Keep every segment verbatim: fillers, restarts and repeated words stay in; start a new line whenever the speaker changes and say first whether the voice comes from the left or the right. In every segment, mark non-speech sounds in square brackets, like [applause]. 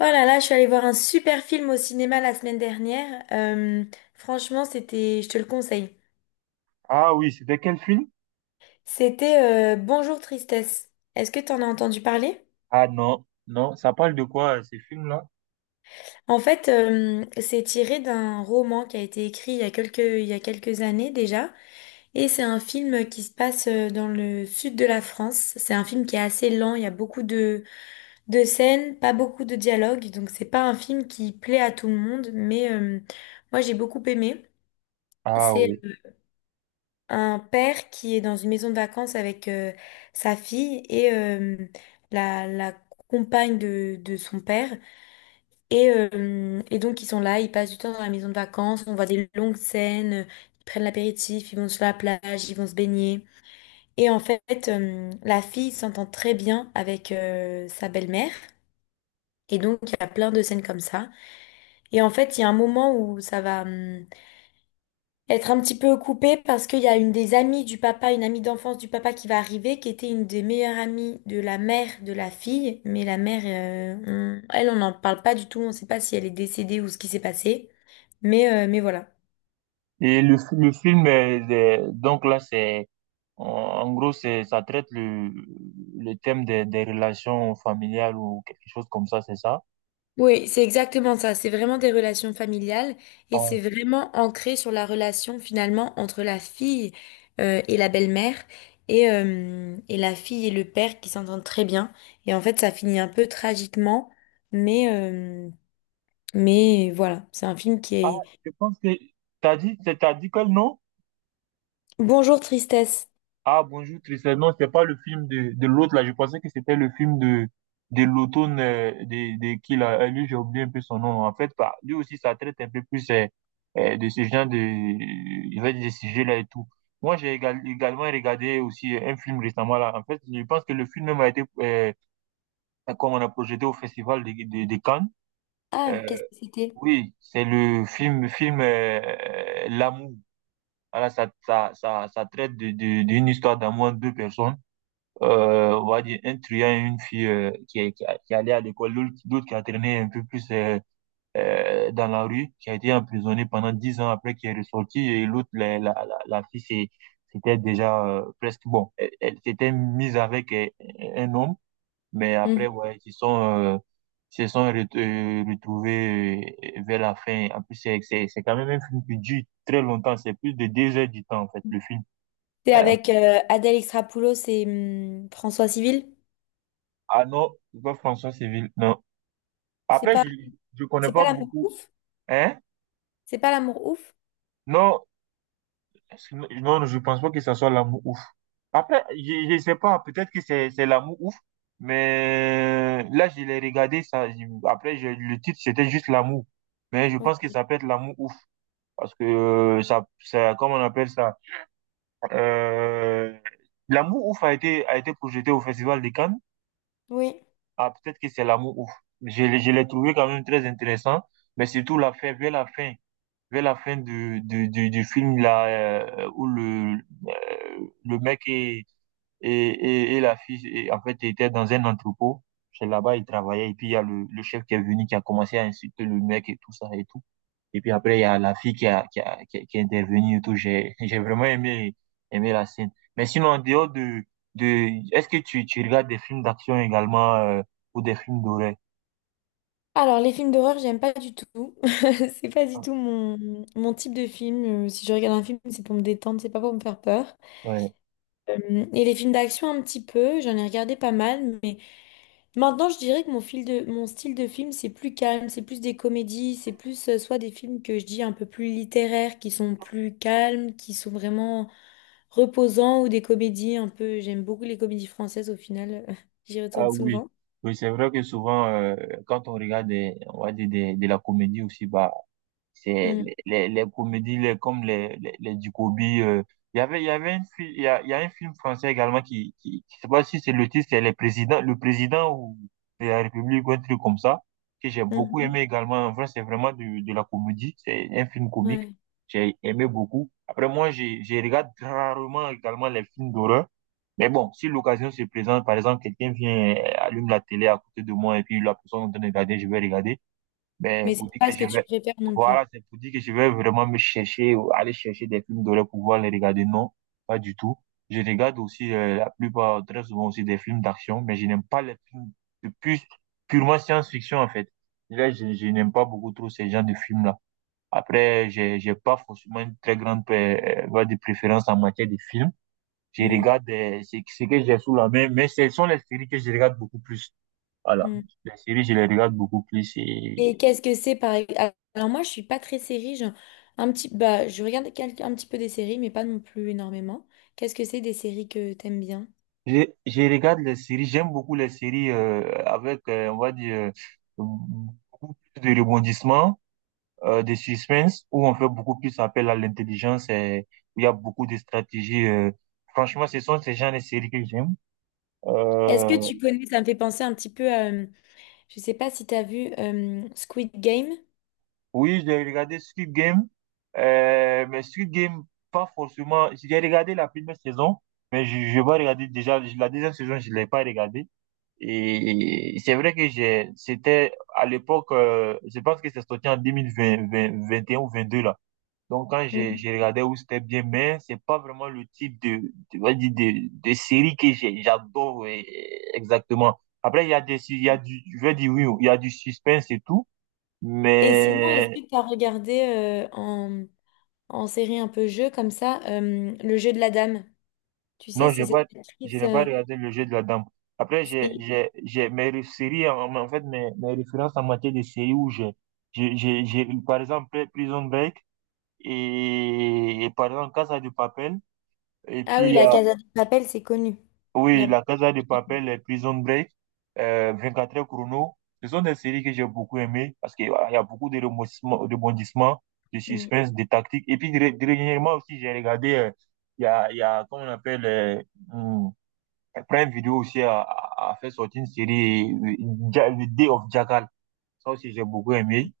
left: Oh là là, je suis allée voir un super film au cinéma la semaine dernière. Euh, franchement, c'était, je te le conseille.
right: Ah oui, c'était quel film?
left: C'était euh, Bonjour Tristesse. Est-ce que tu en as entendu parler?
right: Ah non, non, ça parle de quoi euh, ces films-là?
left: En fait, euh, c'est tiré d'un roman qui a été écrit il y a quelques, il y a quelques années déjà. Et c'est un film qui se passe euh, dans le sud de la France. C'est un film qui est assez lent, il y a beaucoup de, de scènes, pas beaucoup de dialogues. Donc c'est pas un film qui plaît à tout le monde, mais euh, moi j'ai beaucoup aimé.
right: Ah
left: C'est
right: oui.
left: un père qui est dans une maison de vacances avec euh, sa fille et euh, la, la compagne de, de son père. Et, euh, et donc, ils sont là, ils passent du temps dans la maison de vacances, on voit des longues scènes, ils prennent l'apéritif, ils vont sur la plage, ils vont se baigner. Et en fait, euh, la fille s'entend très bien avec euh, sa belle-mère. Et donc, il y a plein de scènes comme ça. Et en fait, il y a un moment où ça va... hum, être un petit peu coupée parce qu'il y a une des amies du papa, une amie d'enfance du papa qui va arriver, qui était une des meilleures amies de la mère de la fille. Mais la mère, euh, on- elle, on n'en parle pas du tout. On ne sait pas si elle est décédée ou ce qui s'est passé. Mais, euh, mais voilà.
right: Et le, fi- le film, euh, de- donc là, c'est, en en gros, c'est, ça traite le, le thème des, des relations familiales ou quelque chose comme ça, c'est ça?
left: Oui, c'est exactement ça. C'est vraiment des relations familiales et
right: Ah,
left: c'est vraiment ancré sur la relation finalement entre la fille euh, et la belle-mère et, euh, et la fille et le père qui s'entendent très bien. Et en fait, ça finit un peu tragiquement, mais, euh, mais voilà, c'est un film qui
right: ah,
left: est...
right: je pense que, t'as dit, t'as dit quel nom?
left: Bonjour Tristesse.
right: Ah, bonjour Tristan. Non, c'était pas le film de, de l'autre là. Je pensais que c'était le film de, de l'automne euh, de, de qui là. Euh, Lui, j'ai oublié un peu son nom. En fait, bah, lui aussi, ça traite un peu plus euh, euh, de ce genre de, je vais dire, de sujets là et tout. Moi, j'ai égal- également regardé aussi un film récemment là. En fait, je pense que le film même a été, euh, comme on a projeté au festival de, de, de Cannes. Euh,
left: Ah, qu'est-ce que c'était?
right: oui, c'est le film, film euh, euh, L'Amour. Voilà, ça, ça, ça, ça traite de, de, d'une histoire d'amour entre deux personnes euh, on va dire un truand et une fille euh, qui, est- qui, a- qui allait à l'école, l'autre l'autre qui a traîné un peu plus euh, euh, dans la rue, qui a été emprisonné pendant dix ans après qui est ressorti, et l'autre, la, la, la, la fille, c'est- c'était déjà euh, presque bon. Elle, elle s'était mise avec euh, un homme, mais après,
left: Mhm.
right: ouais, ils se sont, euh, ils se sont ret- euh, retrouvés euh, vers la fin. En plus, c'est c'est- c'est quand même un film qui dure très longtemps, c'est plus de deux heures du temps, en fait, le film.
left: C'est
right: Euh,
left: avec euh, Adèle Exarchopoulos et hum, François Civil.
right: ah non, c'est pas François Civil, non.
left: C'est
right: Après,
left: pas,
right: je je connais
left: c'est pas
right: pas
left: l'amour
right: beaucoup.
left: ouf?
right: Hein?
left: C'est pas l'amour ouf?
right: Non, est-ce que- non, je pense pas que ça soit l'amour ouf. Après, je je sais pas, peut-être que c'est c'est l'amour ouf, mais là, je l'ai regardé, ça, je- après, je- le titre, c'était juste l'amour. Mais je pense que
left: Oui.
right: ça peut être l'amour ouf, parce que euh, ça, ça, comment on appelle ça? Euh, L'amour ouf a été, a été projeté au Festival de Cannes.
left: Oui.
right: Ah, peut-être que c'est l'amour ouf. Je, l'ai- je l'ai trouvé quand même très intéressant, mais surtout la fin, vers la fin. Vers la fin du, du, du, du film là euh, où le euh, le mec et et, et, et la fille et, en fait était dans un entrepôt, c'est là-bas il travaillait, et puis il y a le, le chef qui est venu qui a commencé à insulter le mec et tout ça et tout, et puis après il y a la fille qui a qui a qui, a, qui est intervenue et tout. J'ai [laughs] j'ai vraiment aimé aimé la scène, mais sinon en dehors de de est-ce que tu tu regardes des films d'action également euh, ou des films d'horreur?
left: Alors, les films d'horreur, j'aime pas du tout. [laughs] C'est pas du tout mon, mon type de film. Euh, Si je regarde un film, c'est pour me détendre, c'est pas pour me faire peur.
right: Ouais.
left: Euh, et les films d'action, un petit peu. J'en ai regardé pas mal, mais... Maintenant, je dirais que mon fil de, mon style de film, c'est plus calme, c'est plus des comédies, c'est plus euh, soit des films que je dis un peu plus littéraires, qui sont plus calmes, qui sont vraiment reposants, ou des comédies un peu. J'aime beaucoup les comédies françaises au final, [laughs] j'y
right: Ah
left: retourne
right: oui,
left: souvent.
right: oui, c'est vrai que souvent, euh, quand on regarde des, on va dire des, de la comédie aussi, bah, c'est
left: Mm,
right: les, les, les comédies les, comme les, les, les Ducobi. Euh, il y avait, il y avait une, fi- il y a, il y a un film français également qui, qui, qui- je sais pas si c'est le titre, c'est les présidents, le président ou de la République ou un truc comme ça, que j'ai beaucoup
left: mhm,
right: aimé également. En vrai, c'est vraiment de, de la comédie. C'est un film comique.
left: ouais.
right: J'ai aimé beaucoup. Après, moi, j'ai, j'ai regarde rarement également les films d'horreur. Mais bon, si l'occasion se présente, par exemple, quelqu'un vient, euh, allume la télé à côté de moi et puis la personne est en train de regarder, je vais regarder. Ben,
left: Mais
right: vous
left: c'est
right: dire
left: pas
right: que
left: ce que
right: je
left: tu
right: vais,
left: préfères non
right: voilà,
left: plus.
right: c'est pour dire que je vais vraiment me chercher, ou aller chercher des films d'horreur pour pouvoir les regarder. Non, pas du tout. Je regarde aussi, euh, la plupart, très souvent aussi des films d'action, mais je n'aime pas les films de plus, purement science-fiction, en fait. Là, je, je n'aime pas beaucoup trop ces genres de films-là. Après, j'ai, j'ai pas forcément une très grande, euh, voie de préférence en matière de films. Je
left: Mm,
right: regarde euh, ce ce que j'ai sous la main, mais ce sont les séries que je regarde beaucoup plus. Voilà.
left: mm.
right: Les séries, je les regarde beaucoup plus.
left: Et
right: Et
left: qu'est-ce que c'est par exemple? Alors moi, je suis pas très série, genre, un petit, bah, je regarde quel- un petit peu des séries, mais pas non plus énormément. Qu'est-ce que c'est des séries que t'aimes bien?
right: je, je regarde les séries, j'aime beaucoup les séries euh, avec, euh, on va dire, euh, beaucoup plus de rebondissements, euh, de suspense, où on fait beaucoup plus appel à l'intelligence et où il y a beaucoup de stratégies. euh. Franchement, ce sont ces genres de séries que j'aime.
left: Est-ce que
right: Euh,
left: tu connais, ça me fait penser un petit peu à, euh, je sais pas si tu as vu euh, Squid Game.
right: Oui, j'ai regardé Squid Game, euh, mais Squid Game, pas forcément. J'ai regardé la première saison, mais je, je vais regarder déjà la deuxième saison, je l'ai pas regardée. Et c'est vrai que j'ai, c'était à l'époque, euh, je pense que c'est sorti en deux mille vingt vingt vingt et un ou vingt deux là. Donc quand j'ai,
left: Mhm.
right: j'ai regardé où c'était bien, mais c'est pas vraiment le type de, de, on va dire de, de série que j'ai- j'adore euh, exactement. Après, il y a des, il y a du, je vais dire oui, il y a du suspense et tout.
left: Et sinon, est-ce
right: Mais
left: que tu as regardé euh, en, en série un peu jeu comme ça, euh, Le jeu de la dame? Tu sais,
right: non,
left: c'est
right: j'ai
left: cette
right: pas, je
left: actrice.
right: n'ai pas
left: euh,
right: regardé le jeu de la dame. Après, j'ai,
left: c'est-
right: j'ai, j'ai mes ré- séries, en, en fait, mes, mes références en matière de séries où j'ai, j'ai, j'ai, j'ai, par exemple, Prison Break et, et par exemple, Casa de Papel. Et
left: Ah
right: puis,
left: oui,
right: il y
left: la
right: a-
left: Casa de Papel, c'est connu. Il y
right: oui,
left: a-
right: la Casa de Papel, et Prison Break, euh, vingt-quatre heures chrono. Ce sont des séries que j'ai beaucoup aimées parce qu'il y a il y a beaucoup de rebondissements, rebondissements, de
left: Mm.
right: suspense, de tactique. Et puis, dé- dernièrement aussi, j'ai regardé, euh, il y a, il y a, comment on appelle, euh, hmm, Prime Video aussi a, a- a fait sortir une série, euh, Ja- The Day of Jackal. Ça aussi, j'ai beaucoup aimé.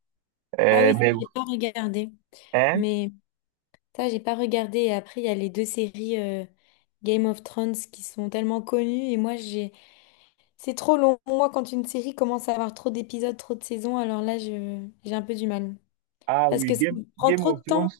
left: Ah
right: Euh,
left: oui, ça,
right: mais,
left: j'ai pas regardé.
right: hein?
left: Mais ça, j'ai pas regardé. Et après, il y a les deux séries euh, Game of Thrones qui sont tellement connues. Et moi, j'ai c'est trop long. Moi, quand une série commence à avoir trop d'épisodes, trop de saisons, alors là, je, j'ai un peu du mal.
right: Ah
left: Parce
right: oui,
left: que ça
right: Game,
left: me prend
right: Game
left: trop
right: of
left: de
right: Thrones.
left: temps.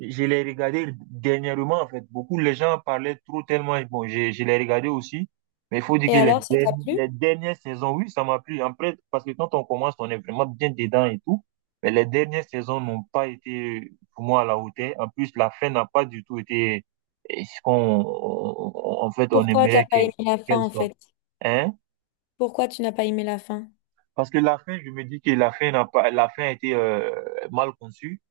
right: Je l'ai regardé dernièrement, en fait. Beaucoup, les gens parlaient trop tellement. Bon, je, je l'ai regardé aussi. Mais il faut dire
left: Et
right: que les,
left: alors, ça t'a
right: derni-
left: plu?
right: les dernières saisons, oui, ça m'a plu. Après, parce que quand on commence, on est vraiment bien dedans et tout. Mais les dernières saisons n'ont pas été, pour moi, à la hauteur. En plus, la fin n'a pas du tout été eh, ce qu'on, on- on- en fait, on
left: Pourquoi t'as
right: aimerait
left: pas aimé
right: qu'elle
left: la fin,
right: qu'elle
left: en
right: soit.
left: fait?
right: Hein?
left: Pourquoi tu n'as pas aimé la fin?
right: Parce que la fin, je me dis que la fin n'a pas, la fin a été euh, mal conçue.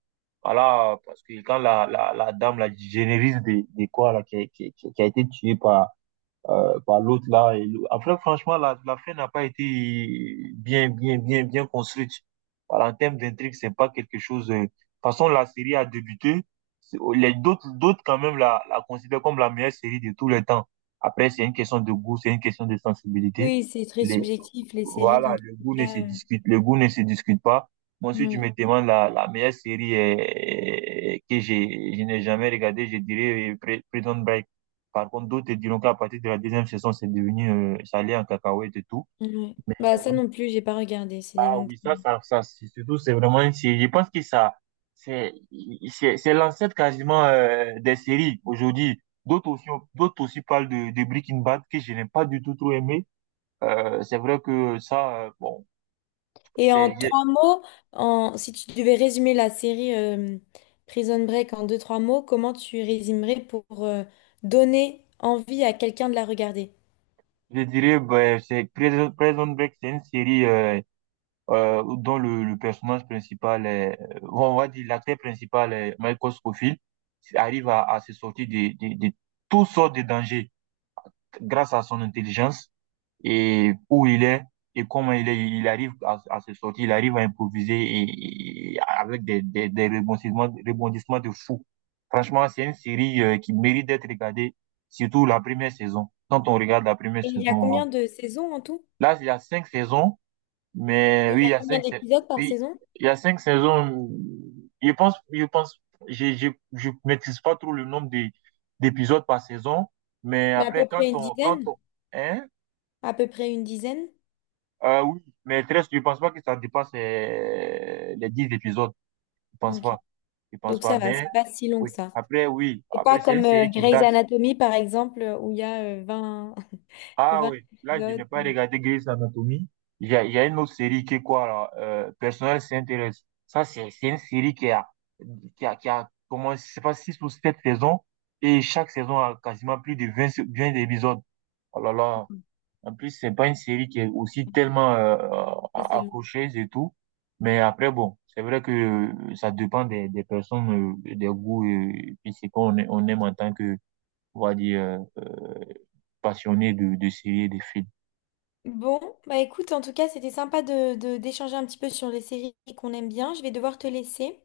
right: Voilà, parce que quand la, la, la dame, la génériste des des quoi, là, qui, qui, qui qui a été tuée par, euh, par l'autre, là, et l'au- après, franchement, la, la fin n'a pas été bien, bien, bien, bien construite. Voilà, en termes d'intrigue, c'est pas quelque chose, euh, de toute façon, la série a débuté. C'est- oh, Les d'autres, d'autres, quand même, la, la considèrent comme la meilleure série de tous les temps. Après, c'est une question de goût, c'est une question de sensibilité.
left: Oui, c'est très
right: Les,
left: subjectif, les séries, dans
right: voilà,
left: tous
right: le
left: les
right: goût ne se
left: cas. euh,
right: discute, le goût ne se discute pas. Bon, si tu
left: Oui,
right: me demandes la, la meilleure série euh, que j'ai, je n'ai jamais regardée, je dirais euh, Pri- Prison Break. Par contre, d'autres te diront qu'à partir de la deuxième saison, c'est devenu, euh, ça allait en cacahuète et tout.
left: oui. Bah,
right: Euh,
left: ça
right: oui,
left: non plus, j'ai pas regardé. C'est des
right: Ah
left: longues
right: oui, ça,
left: séries.
right: ça, ça, c'est- surtout, c'est vraiment, une série- je pense que ça, c'est, c'est, c'est l'ancêtre quasiment euh, des séries aujourd'hui. D'autres aussi, ont- d'autres aussi parlent de, de Breaking Bad que je n'ai pas du tout trop aimé. Euh, c'est vrai que ça, euh, bon,
left: Et en
right: c'est,
left: trois mots, en... si tu devais résumer la série euh, Prison Break en deux, trois mots, comment tu résumerais pour euh, donner envie à quelqu'un de la regarder?
right: je dirais, ben, c'est Prison Prison Break, c'est une série euh, euh, dont le, le personnage principal est, euh, on va dire l'acteur principal est Michael Scofield, qui arrive à, à se sortir de, de, de toutes sortes de dangers grâce à son intelligence et où il est et comment il est. Il arrive à, à se sortir, il arrive à improviser et, et avec des, des, des rebondissements, rebondissements de fou. Franchement, c'est une série euh, qui mérite d'être regardée, surtout la première saison. Quand on regarde la première
left: Et il y a
right: saison,
left: combien de saisons en tout?
right: là, il y a cinq saisons, mais
left: Et il
right: oui,
left: y
right: il
left: a
right: y a
left: combien
right: cinq, sais-
left: d'épisodes par
right: oui,
left: saison?
right: il y a cinq saisons. Je pense, je pense, je, je, je maîtrise pas trop le nombre d'é- d'épisodes par saison, mais
left: Mais à peu
right: après, quand
left: près une
right: on, quand
left: dizaine?
right: on, hein,
left: À peu près une dizaine?
right: euh, oui, mais treize, je pense pas que ça dépasse euh, les dix épisodes. Je pense
left: Ok.
right: pas, je pense
left: Donc
right: pas,
left: ça va,
right: mais
left: c'est pas si long
right: oui,
left: que ça.
right: après, oui,
left: C'est pas
right: après, c'est une
left: comme euh,
right: série qui
left: Grey's
right: date.
left: Anatomy, par exemple, euh, où il y a euh, vingt [laughs]
right: Ah
left: vingt
right: oui, là, je n'ai
left: épisodes.
right: pas regardé Grey's Anatomy. Il y a, il y a une autre série qui est quoi, là? Euh, Personnel s'intéresse. Ça, c'est c'est une série qui a, qui a, qui a comment, je sais pas, six ou sept saisons. Et chaque saison a quasiment plus de vingt sé- vingt épisodes. Oh là là. En plus, c'est pas une série qui est aussi tellement euh,
left: Ça, c'est long.
right: accrocheuse et tout. Mais après, bon, c'est vrai que euh, ça dépend des, des personnes, euh, des goûts, euh, et c'est qu'on on aime en tant que, on va dire, euh, euh, passionné de, de séries et de films.
left: Bon, bah écoute, en tout cas, c'était sympa de, de- d'échanger un petit peu sur les séries qu'on aime bien. Je vais devoir te laisser.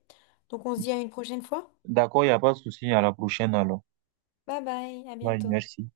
left: Donc on se dit à une prochaine fois.
right: D'accord, il n'y a pas de souci. À la prochaine alors.
left: Bye bye, à
right: Bye,
left: bientôt.
right: merci.